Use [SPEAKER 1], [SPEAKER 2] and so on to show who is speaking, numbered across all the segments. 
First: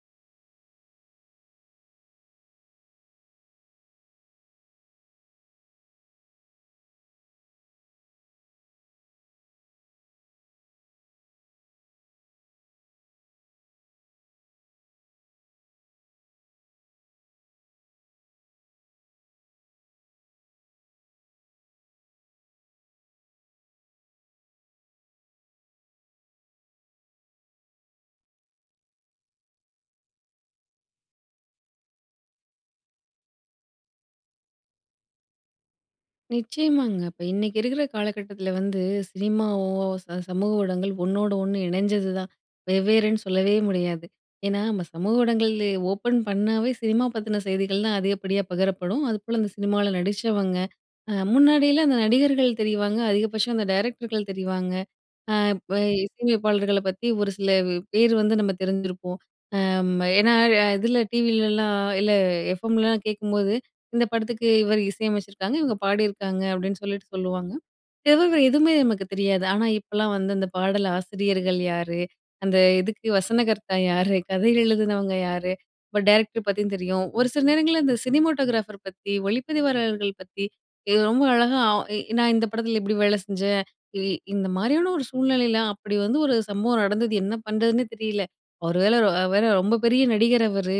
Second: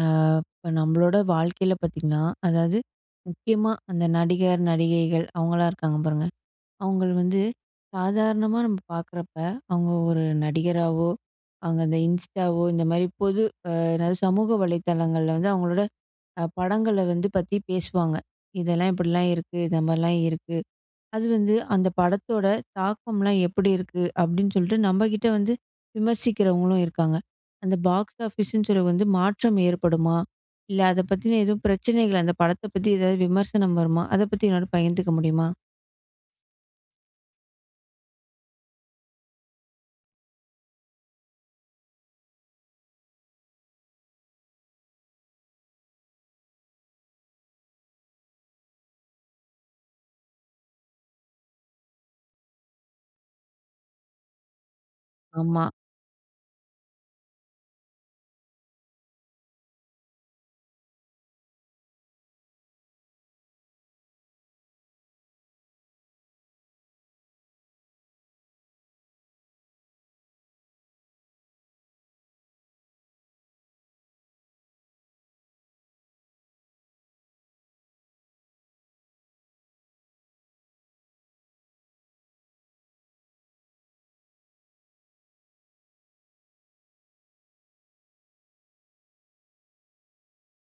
[SPEAKER 1] அ இப்ப நம்மளோட வாழ்க்கையில பாத்தீங்கன்னா அதாவது முக்கியமா அந்த நடிகர், நடிகைகள் அவங்களாம் இருக்காங்க பாருங்க. அவுங்கள வந்து சாதாரணமா நம்ம பார்க்குறப்ப, அவுங்க ஒரு நடிகராவோ, அவுங்க இந்த Instaவோ, இந்த மாரி பொது அ என்னாது சமூக வலைதளங்கள்ள வந்து, அவுங்களோட அ படங்கள வந்து பத்தி பேசுவாங்க. இதெல்லாம் இப்படிலாம் இருக்கு, இந்த மாரிலாம் இருக்கு, அது வந்து அந்த படத்தோட தாக்கம்லாம் எப்படி இருக்கு? அப்டின்னு சொல்ட்டு நம்ம கிட்ட வந்து விமர்சிக்கிறவங்களும் இருக்காங்க. அந்த பாக்ஸ் ஆஃபீஸ்ன்னு சொல்லி வந்து மாற்றம் ஏற்படுமா? இல்ல அத பத்தின எதும் பிரச்சனைகள் அந்த படத்தை பத்தி ஏதாவது விமர்சனம் வருமா? அதை பத்தி என்னோட பகிர்ந்துக்க முடியுமா?
[SPEAKER 2] நிச்சயமாங்க, இப்ப இன்னைக்கு இருக்குற காலகட்டத்தில வந்து, சினிமாவோ ச சமூக ஊடகங்கள் ஒண்ணோடு ஒண்ணு இணஞ்சதுதான், வெவ்வேறுன்னு சொல்லவே முடியாது. ஏன்னா, நம்ம சமூக ஊடங்கள்ள ஓப்பன் பண்ணாவே, சினிமா பத்தின செய்திகள் தான் அதிகப்படியா பகிரப்படும். அதுபோல, அந்த சினிமால நடிச்சவங்க அ முன்னாடியெல்லாம் அந்த நடிகர்கள் தெரிவாங்க, அதிகபட்சம் அந்த டைரக்டர்கள் தெரிவாங்க. அ
[SPEAKER 1] ஆமா.
[SPEAKER 2] இப்ப இசை அமைப்பாளர்கள பத்தி, ஒரு சில பேர் வந்து நம்ம தெரிஞ்சிருப்போம், அம் ஏன்னா, இதில டிவிலலாம் இல்லை எஃப்எம்லாம் கேக்கும்போது, இந்த படத்துக்கு இவரு இசை அமச்சுருக்காங்க, இவுங்க பாடியிருக்காங்க அப்டின்னு சொல்லிட்டு சொல்லுவாங்க, இத தவிர எதுவுமே நமக்கு தெரியாது. ஆனா இப்போலாம் வந்து, அந்த பாடல் ஆசிரியர்கள் யாரு? அந்த இதுக்கு வசனகர்த்தா யாரு? கதை எழுதுனவங்க யாரு? இப்போ டைரக்டர் பத்தியும் தெரியும். ஒரு சில நேரங்கள்ள இந்த சினிமோட்டோகிராஃபர் பத்தி, ஒளிப்பதிவாளர்கள் பத்தி இ ரொம்ப அழகா அ நான் இந்த படத்தில இப்டி வேல செஞ்சேன், இ இந்த மாரியான ஒரு சூழ்நிலையில அப்படி வந்து ஒரு சம்பவம் நடந்தது, என்ன பண்றதுன்னே தெரியல, ஒரு வேள வேற ரொம்ப பெரிய நடிகர் அவரு.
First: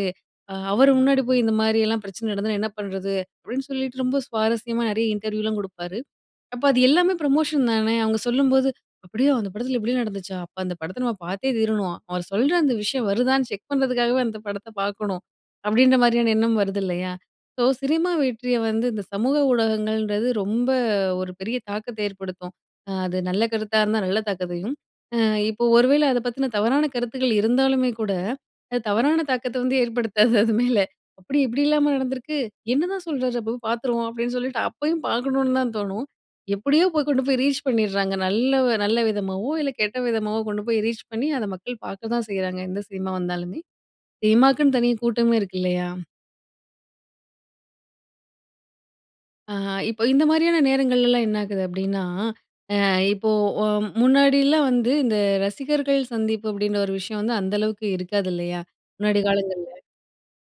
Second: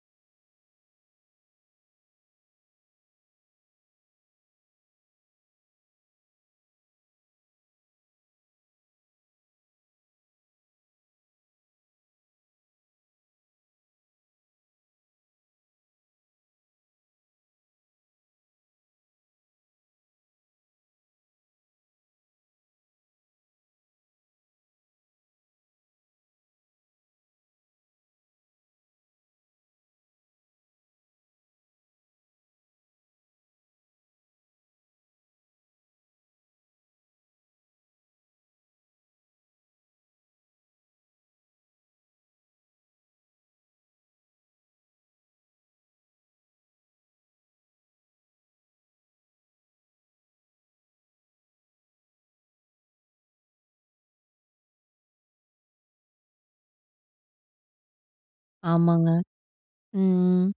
[SPEAKER 2] அ அவரு முன்னாடி போய் இந்தமாரியெல்லாம் பிரச்சன நடந்ததுனா என்ன பண்றது? அப்டின்னு சொல்லிட்டு ரொம்ப சுவாரஸ்யமா நிறைய இன்டர்வியூலாம் குடுப்பாரு. அப்போ, அது எல்லாமே ப்ரமோஷன் தானே? அவுங்க சொல்லும்போது, அப்படியா? அந்த படத்தில இப்படி நடந்துச்சா? அப்போ அந்த படத்தை நம்ம பாத்தே தீரணும், அவர் சொல்ற அந்த விஷயம் வருதான்னு செக் பண்றதுக்காகவே, அந்த படத்த பாக்கணும். அப்படின்ற மாரியான எண்ணம் வருது இல்லையா? ஸோ, சினிமா வெற்றிய வந்து, இந்த சமூக ஊடகங்கள்ன்றது ரொம்ப ஒரு பெரிய தாக்கத்த ஏற்படுத்தும். அது நல்ல கருத்தா இருந்தா நல்ல தாக்கத்தையும், அ இப்போ ஒரு வேள அத பத்தின தவறான கருத்துக்கள் இருந்தாலுமே கூட, அது தவறான தாக்கத்த வந்து ஏற்படுத்தாது, அது மேல. அப்டி இப்டிலாமா நடந்திருக்கு? என்னதான் சொல்றார் அப்போ? பாத்துருவோம் அப்டின்னு சொல்லிட்டு அப்பயும் பாக்கணுன்னு தான் தோணும். எப்படியோ போய் கொண்டு போய் ரீச் பண்ணிர்ராங்க, நல்ல ஒ நல்ல விதமாவோ இல்ல கெட்ட விதமாவோ கொண்டு போய் ரீச் பண்ணி, அத மக்கள் பாக்க தான் செய்றாங்க. எந்த சினிமா வந்தாலுமே, சினிமாக்குன்னு தனி கூட்டமே இருக்கு இல்லையா? ஆஹா. இப்போ இந்தமாரியான நேரங்கள்லலாம் என்னாகுது அப்பிடின்னா, அ இப்போ, ஒம் முன்னாடிலாம் வந்து இந்த ரசிகர்கள் சந்திப்பு அப்பிடின்ற ஒரு விஷயம் வந்து அந்த அளவுக்கு இருக்காது, இல்லயா!
[SPEAKER 1] ஆமாங்க.
[SPEAKER 2] முன்னாடி காலங்கள்ல.
[SPEAKER 1] ம். ம்.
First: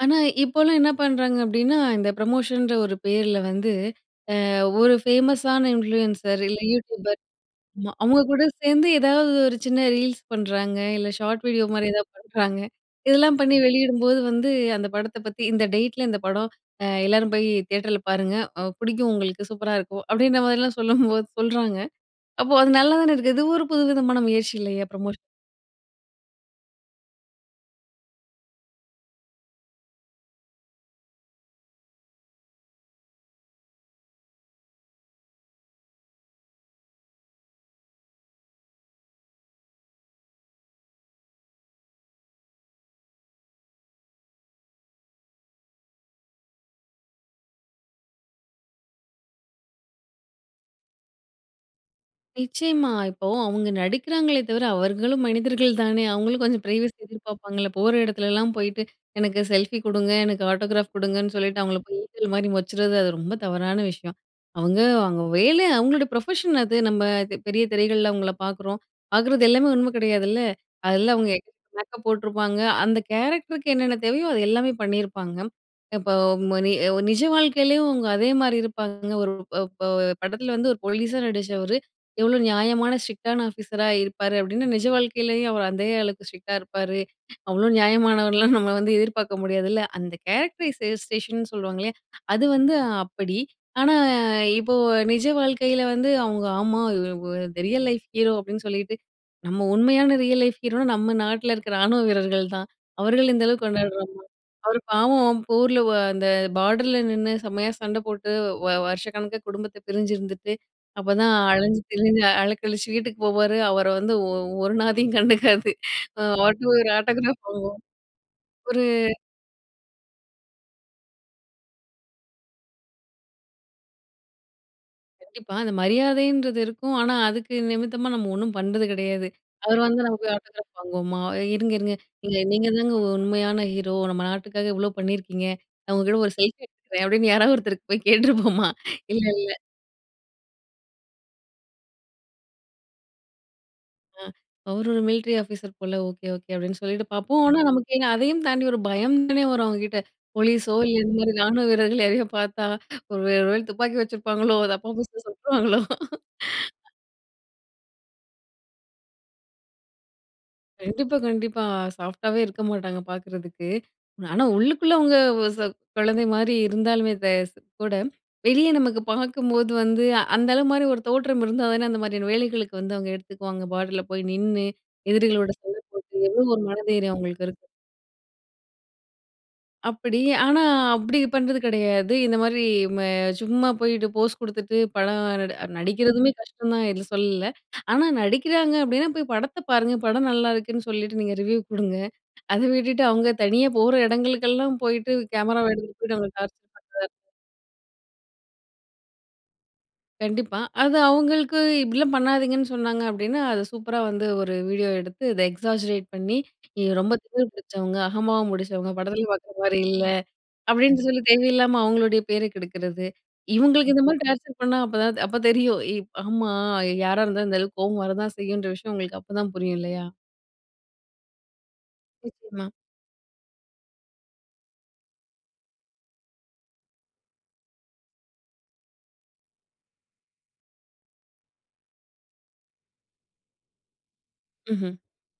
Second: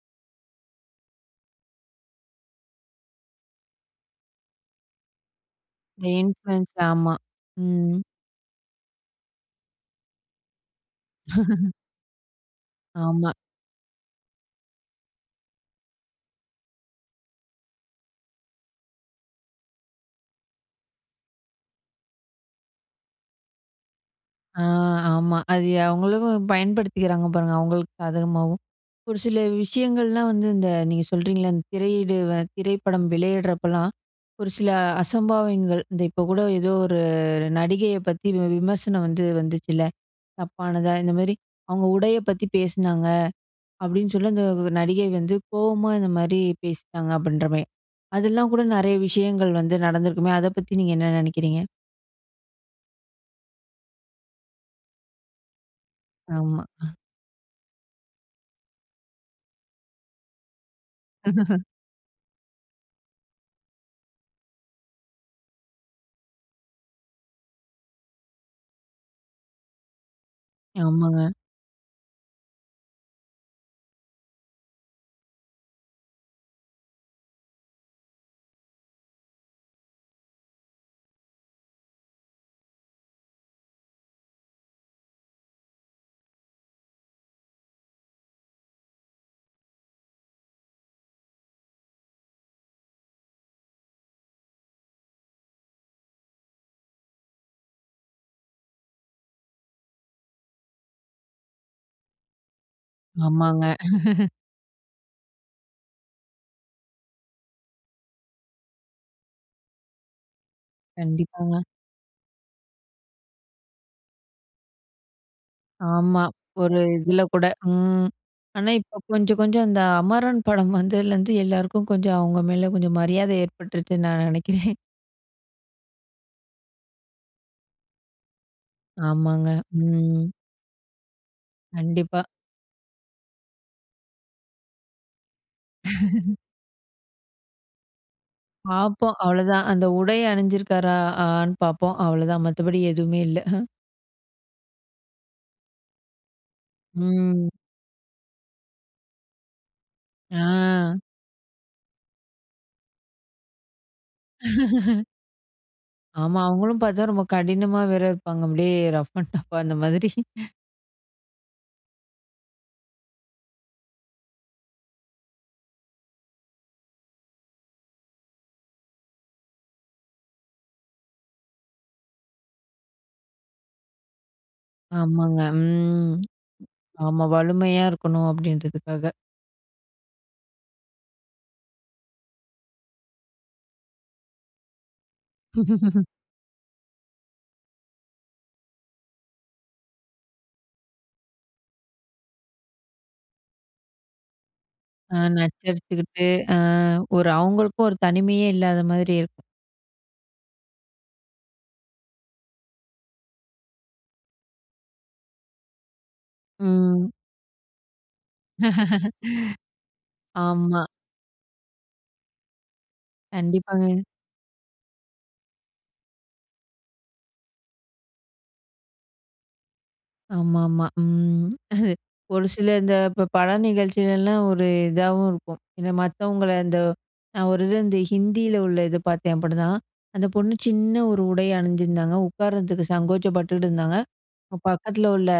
[SPEAKER 2] ஆனா, இப்போலாம் என்ன பண்ணுறாங்க அப்பிடின்னா, இந்த ப்ரமோஷன்ற ஒரு பேர்ல வந்து, அ ஒரு ஃபேமஸான இன்ஃப்ளூயென்சர். இல்ல,
[SPEAKER 1] இன்ஃபுளுயன்ஸ். ஆமா.
[SPEAKER 2] YouTubeபர் ஆமா.
[SPEAKER 1] ம்.
[SPEAKER 2] அவுங்ககூட சேர்ந்து, ஏதாவது ஒரு சின்ன ரீல்ஸ் பண்ணுறாங்க இல்ல ஷார்ட் வீடியோ மாரி எதாவது பண்ணுறாங்க.
[SPEAKER 1] ஆமா.
[SPEAKER 2] இதெல்லாம் பண்ணி வெளியிடும்போது வந்து அந்த படத்த பத்தி "இந்த டேட்ல, இந்த படம் அ எல்லாரும் போயி தியேட்டர்ல பாருங்க. அ பிடிக்கும் உங்களுக்கு. சூப்பரா இருக்கும்." அப்பிடின்றமாரிலாம் சொல்லும்போது சொல்றாங்க. அப்போ, அது நல்லாதான இருக்கு. இது ஒரு புதுவிதமான முயற்சி
[SPEAKER 1] ஆ
[SPEAKER 2] இல்லயா! ப்ரமோஷன்.
[SPEAKER 1] ஆமா. அது அவுங்களுக்கும் பயன்படுத்திக்கிறாங்க, பாருங்க. அவுங்களுக்கு சாதகமாவும். ஒரு சில விஷயங்கள்லாம் வந்து இந்த நீங்க சொல்கிறீங்கல்ல. இந்த திரையீடு அ திரைப்படம் வெளையிடுறப்பல்லாம், ஒரு சில அசம்பாவிதங்கள் இந்த இப்ப கூட ஏதோ ஒரு நடிகைய பத்தி வி விமர்சனம் வந்து வந்துச்சுல்ல. தப்பானதா, இந்தமாரி அவுங்க உடைய பத்தி பேசினாங்க. அப்பிடின்னு சொல்லி, அந்த நடிகை வந்து கோவமா இந்தமாரி பேசிட்டாங்க, அப்பிடின்றமாரி. அதெல்லாம் கூட நெறைய விஷயங்கள் வந்து நடந்திருக்குமே! அத பத்தி நீங்க என்ன நினைக்கிறீங்க?
[SPEAKER 2] நிச்சயமா, இப்போ அவுங்க நடிக்கிறாங்களே தவிர அவர்களும் மனிதர்கள் தானே! அவுங்களும் கொஞ்சம்
[SPEAKER 1] ஆமா.
[SPEAKER 2] பிரைவசி எதிர்ப்பார்ப்பாங்கல்ல? போற எடத்துலலாம் போயிட்டு, "எனக்கு செல்ஃபி குடுங்க, எனக்கு ஆட்டோகிராப் குடுங்க"ன்னு சொல்லிட்டு அவுங்கள போயி ஈசல் மாரி மொச்சறது, அது ரொம்ப தவறான விஷயம். அவுங்க அவுங்க வேலை, அவுங்களோட ப்ரொஃபஷன் அது. நம்ம அது பெரிய திரைகள்ள அவுங்கள பாக்குறோம், பாக்குறது எல்லாமே உண்மை கிடையாதுல்ல? அதெல்லாம் அவுங்க
[SPEAKER 1] ஆமாங்க.
[SPEAKER 2] எ மேக்கப் போட்டுருப்பாங்க, அந்த கேரக்டருக்கு என்னென்ன தேவையோ அது எல்லாமே பண்ணிருப்பாங்க. இப்போ ம நி நிஜவாழ்க்கையிலயும் அவுங்க அதே மாரி இருப்பாங்க, ஒரு ப ப படத்தில வந்து ஒரு போலீஸா நடிச்சவரு "எவ்வளோ நியாயமான ஸ்ட்ரிக்ட் டான ஆஃபீஸரா இருப்பாரு" அப்டின்னு, நிஜ வாழ்க்கைலயும் அவர் அதே அளவுக்கு ஸ்ட்ரிக்டா இருப்பாரு அவ்ளோ நியாயமானவர்னெல்லாம் நம்ம வந்து எதிர்பாக்க முடியாதுல்ல! அந்த "கேரக்டரைஸ்டேஷன்" சொல்வாங்கல்லயா, அது வந்து அப்படி. ஆனா, இப்போ நிஜ வாழ்க்கையில வந்து அவுங்க, "ஆமா இ வொ இந்த ரியல் லைஃப் ஹீரோ" அப்டின்னு சொல்லிட்டு, நம்ம உண்மையான ரியல் லைஃப் ஹீரோனா நம்ம நாட்டில இருக்கிற ராணுவ வீரர்கள் தான். அவர்கள இந்த அளவுக்கு
[SPEAKER 1] ஆமாங்க.
[SPEAKER 2] கொண்டாடுரோம்மா? அவரு பாவம், போர்ல வ அந்த பாடர்ல நின்னு செம்மையா சண்ட போட்டு, வ வருஷக்கணக்கா குடும்பத்தை பிரிஞ்சிருந்துட்டு, அப்போதான்
[SPEAKER 1] கண்டிப்பாங்க.
[SPEAKER 2] அலஞ்சி திரிஞ்சு அலக்கழிச்சி வீட்டுக்கு போவாரு, அவர வந்து ஒ ஒரு நாதியும் கண்டுக்காது, அ
[SPEAKER 1] ஆமா
[SPEAKER 2] ஆட்டோ
[SPEAKER 1] ஒரு
[SPEAKER 2] ஒரு
[SPEAKER 1] இதில
[SPEAKER 2] ஆட்டோகிராப்
[SPEAKER 1] கூட.
[SPEAKER 2] வாங்குவோம்.
[SPEAKER 1] ம், ஆனா
[SPEAKER 2] ஒரு
[SPEAKER 1] இப்போ கொஞ்சம், கொஞ்சம் அந்த அமரன் படம் வந்ததுலேருந்து, எல்லாருக்கும் கொஞ்சம் அவுங்க மேல கொஞ்சம் மரியாதை ஏற்பட்டுருச்சுன்னு நான் நினைக்கிறேன்.
[SPEAKER 2] இப்ப அந்த மரியாதைன்றது இருக்கும். ஆனா, அதுக்கு நிமித்தமா நம்ம ஒண்ணும் பண்றது கிடையாது.
[SPEAKER 1] ஆமாங்க.
[SPEAKER 2] அவரு வந்து நமக்கு
[SPEAKER 1] ம்.
[SPEAKER 2] ஆட்டோகிராப் வாங்குவோமா! இருங்க, இருங்க.
[SPEAKER 1] கண்டிப்பா.
[SPEAKER 2] நீங்க நீங்கதாங்க உண்மையான ஹீரோ, நம்ம நாட்டுக்காக இவ்ளோ பண்ணியிருக்கீங்க. நான் உங்ககிட்ட ஒரு செல்ஃபி எடுத்துக்கிறேன் அப்பிடின்னு யாராவது ஒருத்தருக்கு போய் கேட்டுருப்போமா!
[SPEAKER 1] பாப்போம்.
[SPEAKER 2] இல்லல்ல
[SPEAKER 1] அவ்ளோதான். அந்த உடை அணிஞ்சிருக்காரா! ஆன்னு பாப்போம். அவ்ளதான் மத்தபடி எதுவுமே இல்ல.
[SPEAKER 2] ஆ அவரு ஒரு மிலிட்ரி ஆபீஸர் போல. Okay, okay. அப்பிடின்னு சொல்லிட்டு பார்ப்போம்.
[SPEAKER 1] ம்.
[SPEAKER 2] ஆனா நமக்கு ஏங்க அதையும் தாண்டி ஒரு பயம் தானே வரும் அவுங்கக்கிட்ட போலீஸ் ஓ இல்ல,
[SPEAKER 1] ஆ.
[SPEAKER 2] இந்த மாரி ராணுவ வீரர்கள் யாரையோ பார்த்தா ஒரு, ஒரு வேலை துப்பாக்கி வச்சிருப்பாங்களோ! அத அப்ப அப்ப எடுத்து சுட்டுருவாங்களோ.
[SPEAKER 1] ஆமா. அவுங்களும் பாத்தா, ரொம்ப கடினமா வேற இருப்பாங்க. அப்பிடியே ரஃப் அண்ட் டஃப்பா அந்த மாதிரி.
[SPEAKER 2] கண்டிப்பா, கண்டிப்பா. சாஃப்ட்டாவே இருக்க மாட்டாங்க பார்க்கிறதுக்கு. ஆனா, உள்ளுக்குள்ள அவுங்க அ குழந்தைமாரி இருந்தாலுமே தெ கூட, வெளிய நமக்கு பார்க்கும்போது வந்து அந்த ஆளுமாரி ஒரு தோற்றம் இருந்தா, அதானே அந்த மாரியான வேலைகளுக்கு வந்து அவுங்க எடுத்துக்குவாங்க பார்டர்ல போய் நின்னு
[SPEAKER 1] ஆமாங்க.
[SPEAKER 2] எதிரிகளோட சண்ட போட்டு
[SPEAKER 1] ம்.
[SPEAKER 2] [unintelligible] ஒரு மன தைரியம்
[SPEAKER 1] ஆமா
[SPEAKER 2] அவுங்களுக்கு இருக்கு.
[SPEAKER 1] வலிமையா இருக்கணும் அப்பிடின்றதுக்காக.
[SPEAKER 2] அப்பிடி ஆனா, அப்படி பண்றது கிடையாது. இந்த மாதிரி ம சும்மா போயிட்டு போஸ் கொடுத்துட்டு, படம் நட நடிக்கிறதுமே கஷ்டம் தான். இல்ல சொல்லல. ஆனா, நடிக்கிறாங்க அப்பிடின்னா போய் படத்த பாருங்க. படம் நல்லாயிருக்குன்னு சொல்லிட்டு நீங்க ரிவ்யூ குடுங்க. அதை விட்டுட்டு அவுங்க தனியா போற இடங்களுக்கெல்லாம் போயிட்டு,
[SPEAKER 1] அ
[SPEAKER 2] கேமராவ எடுத்துட்டு போயிட்டு
[SPEAKER 1] நச்சரிச்சுக்கிட்டு
[SPEAKER 2] அவுங்கள
[SPEAKER 1] அ
[SPEAKER 2] டார்ச்சர் பண்ற
[SPEAKER 1] ஒரு அவுங்களுக்கும் 1 தனிமையே இல்லாத மாதிரி இருக்கும்.
[SPEAKER 2] கண்டிப்பா. அது அவுங்களுக்கு இப்பிடிலாம் பண்ணாதீங்கன்னு சொன்னாங்க அப்பிடின்னா அத சூப்பரா வந்து ஒரு வீடியோ எடுத்து இத எக்ஸாஜரேட் பண்ணி நீங்க
[SPEAKER 1] ம்.
[SPEAKER 2] ரொம்ப திமிர் பிடிச்சவங்க, அகம்பாவம் பிடிச்சவங்க, படத்தில பாக்குறமாரி இல்ல.
[SPEAKER 1] ஆமா.
[SPEAKER 2] அப்பிடின்னு சொல்லி தேவையில்லாம அவுங்களுடைய பேரை கெடுக்கிறது. இவுங்களுக்கு
[SPEAKER 1] கண்டிப்பாங்க.
[SPEAKER 2] இந்த மாரி டார்ச்சர் பண்ணா அப்பதான் அப்ப தெரியும். ஏ ஆமா. யாரா இருந்தாலும் இந்த அளவுக்கு கோவம் வரதான் செய்யுன்ற விஷயம் அவுங்களுக்கு அப்பதான் புரியும் இல்லயா!
[SPEAKER 1] ஆமா, ஆமா. ம். அ ஒரு
[SPEAKER 2] நிச்சயமா.
[SPEAKER 1] சிலர் இந்த இப்ப ப படம் நிகழ்ச்சியில எல்லாம் ஒரு இதவும் இருக்கும். ஏனா மத்தவங்கள இந்த நான் ஒரு இது வந்து ஹிந்தில உள்ள இது பார்த்தேன் அப்பிடிதான். அந்த பொண்ணு சின்ன ஒரு உடை அணிஞ்சிருந்தாங்க. உட்கார்றதுக்கு சங்கோசப்பட்டுட்டு இருந்தாங்க.
[SPEAKER 2] ம்ஹ்ம்.
[SPEAKER 1] பக்கத்தில உள்ள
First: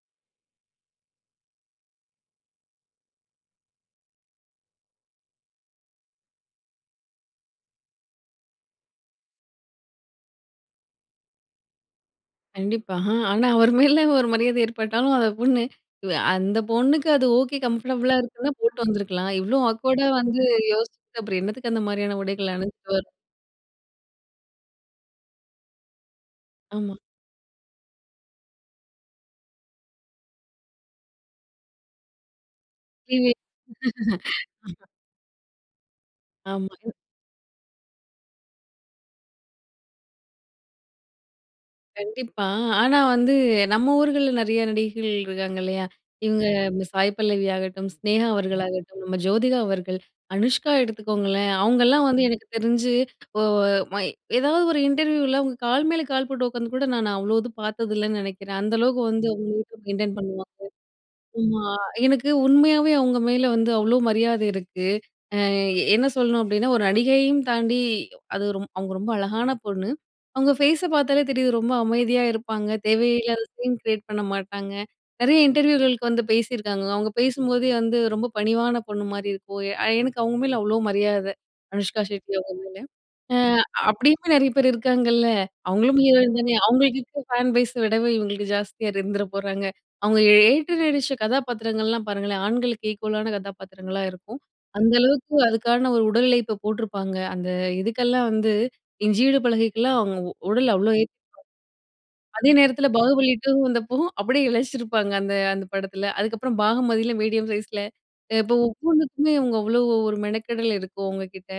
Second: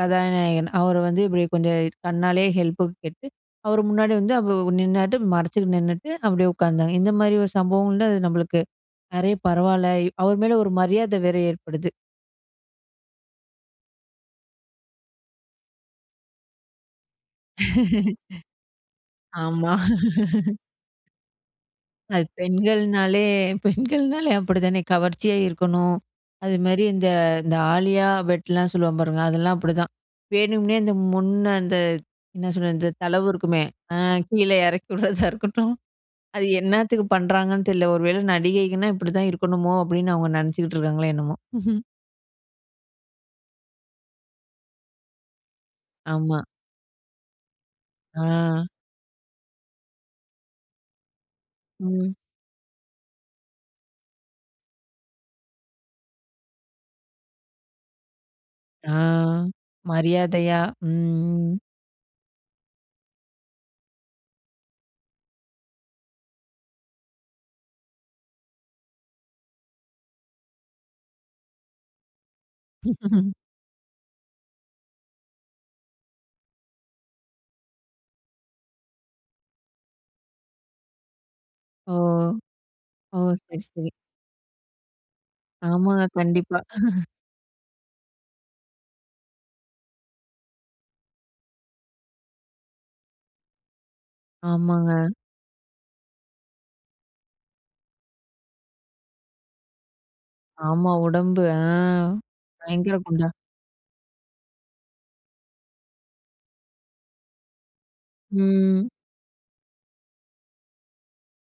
[SPEAKER 1] கதாநாயகன் அவரு வந்து இப்பிடியே கொஞ்சம் கண்ணாலே ஹெல்ப்புக்கு கேட்டு அவரு முன்னாடி வந்து அவ்வ நின்னாட்டு மறச்சிக்கிட்டு நின்னுட்டு, அப்பிடியே உட்கார்ந்தாங்க. இந்தமாரி ஒரு சம்பவங்கள்ல அது நம்மளுக்கு நிறைய பரவால்ல அவரு மேல ஒரு மரியாதை வேற ஏற்படுது.
[SPEAKER 2] கண்டிப்பா. அ, ஆ ஆனா அவரு மேலே ஒரு மரியாதை ஏற்பட்டாலும் அத பொண்ணு, அ அந்த பொண்ணுக்கு அது ஓகே கம்ஃபர்டபுளா இருக்குன்னா, போட்டு வந்துருக்கலாம். இவ்ளோ
[SPEAKER 1] ஆமா.
[SPEAKER 2] ஆக்வேர்டா வந்து யோசிச்சுட்டு அப்புறம் என்னத்துக்கு அந்த மாரியான
[SPEAKER 1] அது
[SPEAKER 2] உடைகள அனுஞ்சிட்டு வர
[SPEAKER 1] பெண்கள்னாலே பெண்கள்னாலே அப்பிடி தானே! கவர்ச்சியா இருக்கணும். அதுமாரி
[SPEAKER 2] ஆமா.
[SPEAKER 1] இந்த இந்த ஆலியா பெட்லாம் சொல்வாங்க பாருங்க அதெல்லாம் அப்பிடிதான் வேணும்னே இந்த முன்ன அந்த என்ன சொல்றது இந்த தளவு இருக்குமே! அ
[SPEAKER 2] [unintelligible]
[SPEAKER 1] கீழே இறக்கி விடுறதா இருக்கட்டும், அது
[SPEAKER 2] ஆமா.
[SPEAKER 1] என்னத்துக்கு பண்ணுறாங்கன்னு தெரில. ஒரு வேள நடிகைகன்கனா இப்பிடிதான் இருக்கணுமோ! அப்பிடின்னு அவுங்க நினைச்சுக்கிட்டு இருக்காங்களோ, என்னமோ!
[SPEAKER 2] கண்டிப்பா. ஆனா, வந்து நம்ம ஊர்கள்ல நிறைய நடிகைகள் இருக்காங்க இல்லயா!
[SPEAKER 1] ஆமா.
[SPEAKER 2] இவுங்க மி சாய் பல்லவி ஆகட்டும்,
[SPEAKER 1] ஆ.
[SPEAKER 2] சினேகா அவர்களாகட்டும், நம்ம ஜோதிகா அவர்கள், அனுஷ்கா எடுத்துக்கோங்களேன்! அவுங்கலாம்
[SPEAKER 1] ம்.
[SPEAKER 2] வந்து எனக்கு தெரிஞ்சு ஓ ஓ மை ஏதாவது ஒரு இன்டர்வியூல அவுங்க கால் மேல கால் போட்டு உட்காந்துகூட நான் அவ்ளோ இது பார்த்தது இல்லன்னு நினைக்கிறேன். அந்த
[SPEAKER 1] ஆ.
[SPEAKER 2] அளவுக்கு வந்து அவுங்க [unintelligible] மெயின்டன் பண்ணுவாங்க.
[SPEAKER 1] மரியாதையா. ம், ம், ம்.
[SPEAKER 2] ஆமா, எனக்கு உண்மையாவே அவுங்க மேல வந்து அவ்ளோ மரியாதை இருக்கு. அ என்ன சொல்லணும் அப்பிடின்னா ஒரு நடிகையையும் தாண்டி அது ஒரு அவுங்க ரொம்ப அழகான பொண்ணு. அவுங்க ஃபேஸ பார்த்தாலே தெரியுது, ரொம்ப அமைதியா இருப்பாங்க. தேவையில்லாத சீன் கிரியேட் பண்ண மாட்டாங்க. நிறைய இன்டர்வியூகளுக்கு வந்து பேசியிருக்காங்க. அவுங்க பேசும்போதே வந்து ரொம்ப பணிவான பொண்ணுமாரி இருக்கும். அ எனக்கு அவுங்க மேல அவ்ளோ மரியாதை
[SPEAKER 1] ஓ!
[SPEAKER 2] அனுஷ்கா ஷெட்டி அவுங்க மேல.
[SPEAKER 1] ஓ!
[SPEAKER 2] அ
[SPEAKER 1] சரி, சரி.
[SPEAKER 2] அப்பிடி நிறைய பேர் இருக்காங்கல்ல. அவுங்களும்
[SPEAKER 1] ஆமாங்க.
[SPEAKER 2] ஹீரோயின் தானே!
[SPEAKER 1] கண்டிப்பா.
[SPEAKER 2] அவுங்களுக்கு இருக்கிற ஃபேன் பேஸ விடவே இவுங்களுக்கு ஜாஸ்தியா இருந்துற போறாங்க. அவுங்க ஏ ஏற்று நடிச்ச கதாபாத்திரங்கள்லாம் பாருங்களேன்! ஆண்களுக்கு ஈக்குவலான கதாபாத்திரங்களா இருக்கும். அந்த
[SPEAKER 1] ஆமாங்க.
[SPEAKER 2] அளவுக்கு அதுக்கான ஒரு உடல் உழைப்ப போட்டிருப்பாங்க. அந்த இதுக்கெல்லாம் வந்து இஞ்சி இடுப்பழகிக்கிலாம் அவுங்க உ உடல அவ்ளோ
[SPEAKER 1] ஆமா.
[SPEAKER 2] ஏத்தி
[SPEAKER 1] உடம்பு அ
[SPEAKER 2] அதே நேரத்தில
[SPEAKER 1] பயங்கர குண்டா.
[SPEAKER 2] பாகுபலி 2 வந்தப்போ அப்பிடியே இலைச்சிருப்பாங்க. அந்த அந்த படத்தில. அதுக்கப்புறம் பாகமதியில மீடியம் சைஸ்ல, அ இப்ப
[SPEAKER 1] ம்.
[SPEAKER 2] ஒவ்வொன்னுக்குமே அவுங்க அவ்ளோ ஒரு மெனக்கெடல் இருக்கும் அவங்கக்கிட்ட.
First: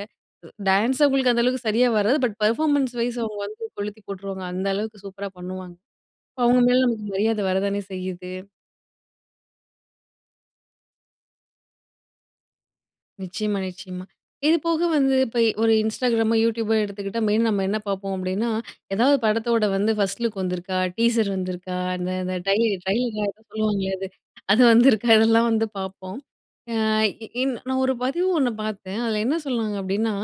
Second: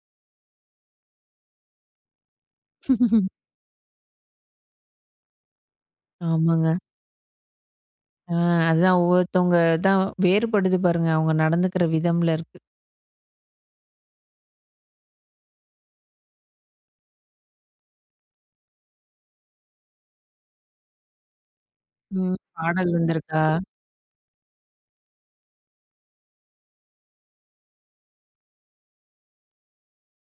[SPEAKER 2] உ டான்ஸ் அவுங்களுக்கு அந்த அளவுக்கு சரியா வராது. பட் பெர்ஃபார்மன்ஸ் வைஸ் அவுங்க வந்து கொளுத்தி போட்டுருவாங்க. அந்த அளவுக்கு சூப்பரா பண்ணுவாங்க. இப்போ அவுங்க
[SPEAKER 1] ஆமாங்க.
[SPEAKER 2] மேல நமக்கு மரியாதை வர தானே செய்யுது.
[SPEAKER 1] ஆ அதுதான் ஒவ்வொருத்தவுங்க தான் வேறுபடுது பாருங்க. அவுங்க நடந்துக்கிற விதம்ல இருக்கு.
[SPEAKER 2] நிச்சயமா, நிச்சயமா. இதுபோக வந்து இப்ப ஒரு Instagramமோ YouTubeபோ எடுத்துக்கிட்டா மெயினா நம்ம என்ன பாப்போம். அப்படின்னா, எதாவது படத்தோட வந்து ஃபர்ஸ்ட் லுக் வந்துருக்கா? டீசர் வந்துருக்கா? அந்த, இந்த
[SPEAKER 1] ம்.
[SPEAKER 2] டையு
[SPEAKER 1] பாடல்
[SPEAKER 2] ட்ரெய்லரோ ஏதோ
[SPEAKER 1] வந்துருக்கா?
[SPEAKER 2] சொல்லுவாங்களே, அது. அது வந்துருக்கா இதெல்லாம் வந்து பாப்போம். ஆ இ இன் நான் ஒரு பதிவு ஒண்ணு பாத்தேன். அதுல என்ன சொல்றாங்க அப்டின்னா,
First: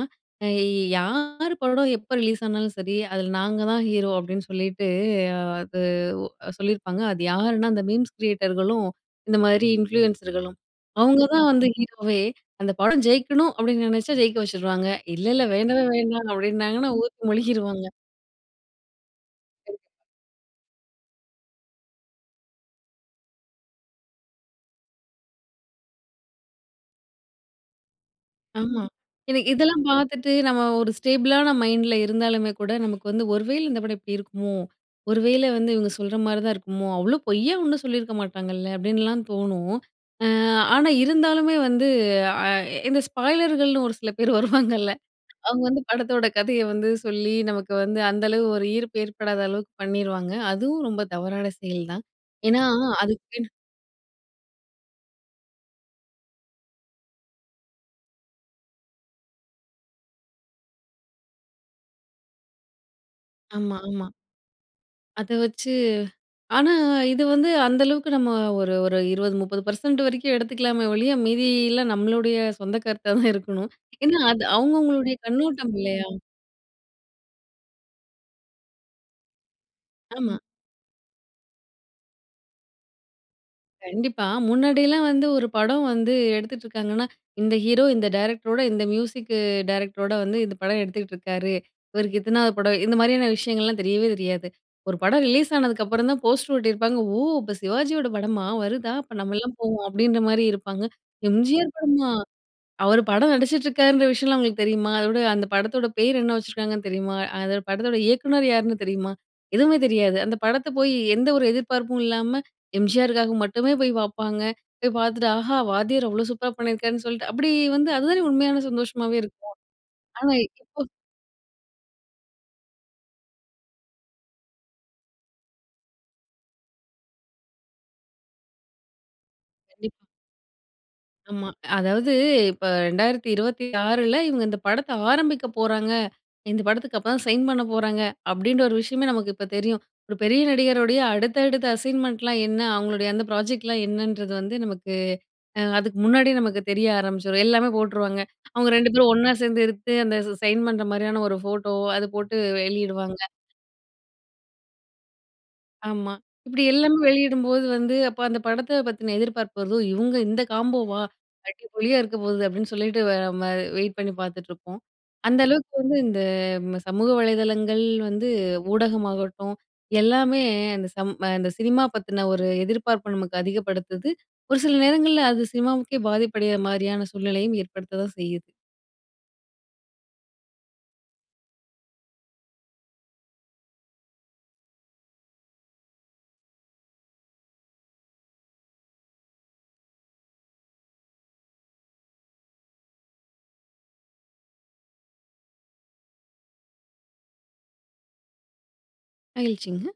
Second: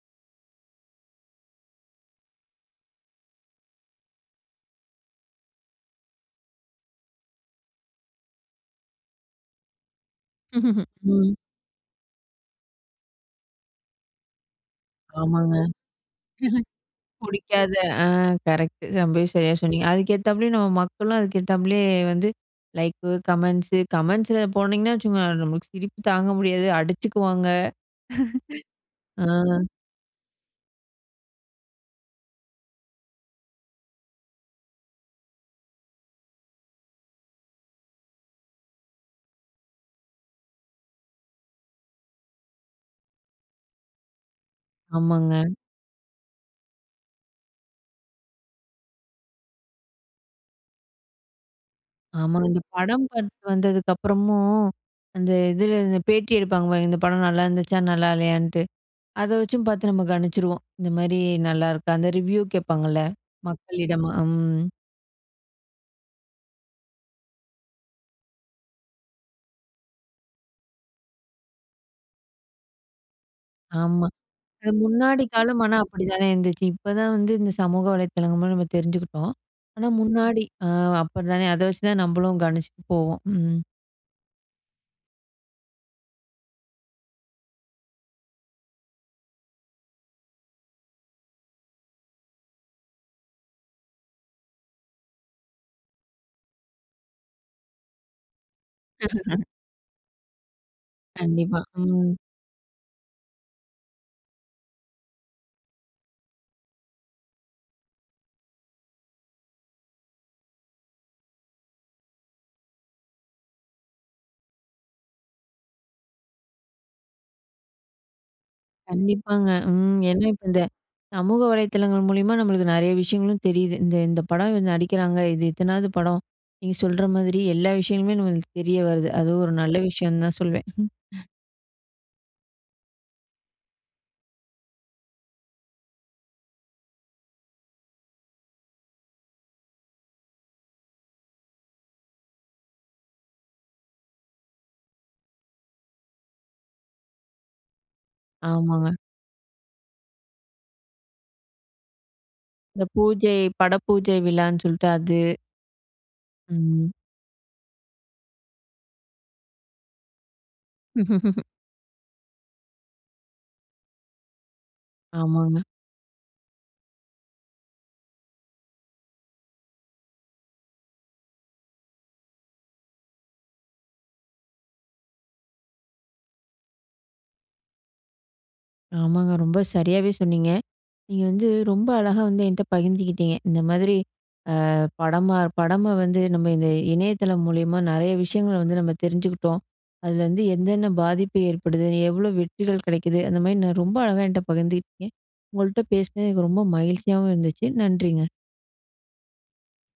[SPEAKER 2] யி "யாரு படம் எப்ப ரிலீஸ் ஆனாலும் சரி. அதுல நாங்க தான் ஹீரோ" அப்டின்னு சொல்லிட்டு. அ அது ஒ சொல்லியிருப்பாங்க. அது யாருன்னா அந்த மீம்ஸ் கிரியேட்டர்களும், இந்த மாதிரி இன்ஃப்ளூயன்ஸர்களும் அவுங்க
[SPEAKER 1] ம்.
[SPEAKER 2] தான் வந்து ஹீரோவே "அந்த படம் ஜெயிக்கணும்" அப்டின்னு நெனச்சா, ஜெயிக்க வச்சுருவாங்க. "இல்ல, இல்ல
[SPEAKER 1] ஆமாங்க.
[SPEAKER 2] வேணவே, வேண்டாம்" அப்டின்னாங்கன்னா ஊத்தி
[SPEAKER 1] புடிக்காத,
[SPEAKER 2] மொழிகிருவாங்க.
[SPEAKER 1] ஆ கரெக்ட்‌டு. ரொம்பவே சரியா
[SPEAKER 2] [unintelligible]
[SPEAKER 1] சொன்னீங்க. அதுக்கேத்தப்பலயும், நம்ம மக்களும் அதுக்கேத்தாப்புலயே வந்து லைக்கு, கமெண்ட்ஸு கமெண்ட்ஸில போனீங்கன்னா வச்சுக்கோங்க. நம்மளுக்கு சிரிப்பு தாங்க முடியாது, அடிச்சுக்குவாங்க.
[SPEAKER 2] ஆமா.
[SPEAKER 1] அ,
[SPEAKER 2] இத இதெல்லாம் பாத்துட்டு நம்ம ஒரு ஸ்டேபிள்ளான மைண்டுல இருந்தாலுமே கூட, நமக்கு வந்து, "ஒரு வேல இந்த படம் இப்படி இருக்குமோ! ஒரு வேல வந்து இவுங்க சொல்ற மாரி தான் இருக்குமோ! அவுங்களும் பொய்யா ஒண்ணும் சொல்லிருக்க மாட்டாங்கல்ல!" அப்படின்லாம் தோணும். ஆ ஆனா இருந்தாலுமே வந்து அ எ இந்த ஸ்பாய்லர்கள்ன்னு ஒரு சில பேர் வருவாங்கல்ல,
[SPEAKER 1] ஆமாங்க.
[SPEAKER 2] அவுங்க வந்து படத்தோட கதைய வந்து சொல்லி, நமக்கு வந்து அந்த அளவு ஒரு ஈர்ப்பு ஏற்படாத அளவுக்கு பண்ணிருவாங்க. அதுவும் ரொம்ப தவறான செயல் தான்.
[SPEAKER 1] ஆமா. இந்த
[SPEAKER 2] ஏனா,
[SPEAKER 1] படம்
[SPEAKER 2] அதுக்கு
[SPEAKER 1] பாத்துட்டு வந்ததுக்கப்புறமும், அந்த இதுல அந்த பேட்டி எடுப்பாங்க பாருங்க. இந்த படம் நல்லாருந்துச்சா, நல்லால்லையான்ட்டு, அத வச்சும் பாத்து நம்ம கணிச்சுருவோம். இந்த மாரி நல்லாருக்கா அந்த ரிவ்யூ கேட்பாங்கல்ல!
[SPEAKER 2] ஆமா.
[SPEAKER 1] மக்களிடம்
[SPEAKER 2] ஆமா.
[SPEAKER 1] அம்.
[SPEAKER 2] அத வச்சு ஆனா, இது வந்து அந்த அளவுக்கு நம்ம ஒரு ஒரு 20, 30% வரைக்கும் எடுத்துக்கலாமே ஒழிய, மீதி எல்லாம் நம்மளுடைய சொந்த கருத்தா தான் இருக்கணும்.
[SPEAKER 1] ஆமா.
[SPEAKER 2] ஏன்னா அது
[SPEAKER 1] அது
[SPEAKER 2] அவுங்க அவுங்களுடைய
[SPEAKER 1] முன்னாடி காலம்
[SPEAKER 2] கண்ணோட்டம்
[SPEAKER 1] ஆனா, அப்படி
[SPEAKER 2] இல்லையா?
[SPEAKER 1] தானே இருந்துச்சு. இப்ப தான் வந்து, இந்த சமூக வலைத்தளங்கள் மூலமா நம்ம தெரிஞ்சுக்கிட்டோம். ஆனா,
[SPEAKER 2] ஆமா.
[SPEAKER 1] முன்னாடி ஆ அப்படி தானே அதை வச்சு தான் நம்மளும் கணிச்சுட்டு போவோம். ம்.
[SPEAKER 2] கண்டிப்பா. முன்னாடிலாம் வந்து ஒரு படம் வந்து எடுத்துட்டுருக்காங்கன்னா, இந்த ஹீரோ, இந்த டைரக்டரோட, இந்த மியூசிக்கு டைரக்டரோட வந்து, இந்த படம் எடுத்துட்டுருக்காரு. இவருக்கு இத்தனாவது படம். இந்த மாரியான விஷயங்கள்லாம் தெரியவே தெரியாது. ஒரு படம் ரிலீஸ் ஆனதுக்கப்புறம் தான், போஸ்டரு ஒட்டியிருப்பாங்க. ஓ! இப்ப சிவாஜியோட படமா? வருதா? அப்ப நம்மலாம் போவோம்! அப்டின்ற மாரியும் இருப்பாங்க.
[SPEAKER 1] கண்டிப்பா.
[SPEAKER 2] எம்ஜிஆர் படமா
[SPEAKER 1] ம்.
[SPEAKER 2] அவரு படம் நடிச்சிட்டுருக்காருன்ற விஷயம்லாம். அவுங்களுக்கு தெரியுமா? அதோட, அந்த படத்தோட பேர் என்ன வச்சுருக்காங்கன்னு தெரியுமா? அந்த படத்தோட இயக்குனர் யாருன்னு தெரியுமா? எதுவுமே தெரியாது. அந்த படத்த போயி எந்த ஒரு எதிர்பார்ப்பும் இல்லாம, எம்ஜிஆருக்காக மட்டுமே போய் பாப்பாங்க. போய் பாத்துட்டு ஆஹா! வாத்தியார் அவ்ளோ சூப்பரா பண்ணிருக்காருன்னு சொல்ட்டு அப்படி வந்து அது தானே உண்மையான சந்தோஷமாவே
[SPEAKER 1] கண்டிப்பாங்க,
[SPEAKER 2] இருக்கும்.
[SPEAKER 1] ம். ஏன்னா
[SPEAKER 2] ஆனா,
[SPEAKER 1] இப்ப இந்த,
[SPEAKER 2] இப்போ
[SPEAKER 1] சமூக வலைதளங்கள் மூலியமா நம்மளுக்கு நெறைய விஷயங்களும் தெரியிது. இந்த இந்த படம் இவு நடிக்கிறாங்க, இது இத்தனாது படம், நீங்க சொல்ற மாதிரி எல்லா விஷயங்களுமே நம்மளுக்கு தெரிய வருது. அதுவும் ஒரு நல்ல
[SPEAKER 2] கண்டிப்பா,
[SPEAKER 1] விஷயன்னு தான் சொல்வேன்.
[SPEAKER 2] ஆமா, அதாவது இப்ப 2026ல இவுங்க இந்த படத்த ஆரம்பிக்க போறாங்க. இந்த படத்துக்கு அப்பதான் சைன் பண்ண போறாங்க. அப்டின்ற ஒரு விஷயமே நமக்கு இப்ப தெரியும். ஒரு பெரிய நடிகருடைய அடுத்த, அடுத்த அசைன்மெண்ட்லாம் என்ன? அவங்களுடைய அந்த ப்ராஜெக்ட்லாம் என்னன்றது வந்து, நமக்கு, அ அதுக்கு முன்னாடியே நமக்கு தெரிய ஆரம்பிச்சுரும். எல்லாமே போட்டுருவாங்க. அவுங்க 2
[SPEAKER 1] ஆமாங்க.
[SPEAKER 2] பேரும் ஒண்ணா சேந்து எடுத்து. அந்த சைன் பண்ற மாரியான ஒரு ஃபோட்டோ, அது போட்டு
[SPEAKER 1] இந்த
[SPEAKER 2] வெளியிடுவாங்க.
[SPEAKER 1] பூஜை, பட பூஜை விழான்னு சொல்ட்டு அது.
[SPEAKER 2] ஆமா. இப்புடி
[SPEAKER 1] ம்.
[SPEAKER 2] எல்லாமே வெளியிடும்போது வந்து, அப்ப அந்த படத்த பத்தின எதிர்பார்ப்பு வருதோ, "இவுங்க இந்த காம்போவா அடிபொலியா இருக்க போகுது" அப்டின்னு சொல்லிட்டு, வேற மாறி! வெயிட் பண்ணி பாத்துட்டுருப்போம். அந்த
[SPEAKER 1] ஆமாங்க.
[SPEAKER 2] அளவுக்கு வந்து இந்த ம சமூக வலைதளங்கள் வந்து, ஊடகமாகட்டும், எல்லாமே அந்த சம் அந்த சினிமா பத்தன ஒரு எதிர்பார்ப்ப நமக்கு அதிகப்படுத்துது. ஒரு சில நேரங்கள்ல அது சினிமாவுக்கே, பாதிப்படையிற மாரியான சூழ்நிலையும் ஏற்படுத்த தான் செய்யுது.
[SPEAKER 1] ஆமாங்க, ரொம்ப சரியாவே சொன்னீங்க. நீங்க வந்து, ரொம்ப அழகா வந்து என்ட்ட பகிர்ந்துகிட்டீங்க. இந்த மாதிரி, ஆ படமா படம வந்து நம்ம இந்த இணையதளம் மூலியமா நெறைய விஷயங்கள வந்து நம்ம தெரிஞ்சுக்கிட்டோம். அதுல வந்து என்னென்ன பாதிப்பு ஏற்படுது? எவ்வளோ வெற்றிகள் கெடைக்குது? அந்த மாரி நான் ரொம்ப அழகா என்ட்ட பகிர்ந்துகிட்டீங்க. உங்கள்ட்ட பேசனது எனக்கு ரொம்ப மகிழ்ச்சியாவும் இருந்துச்சு. நன்றிங்க.
[SPEAKER 2] மகிழ்ச்சிங்க.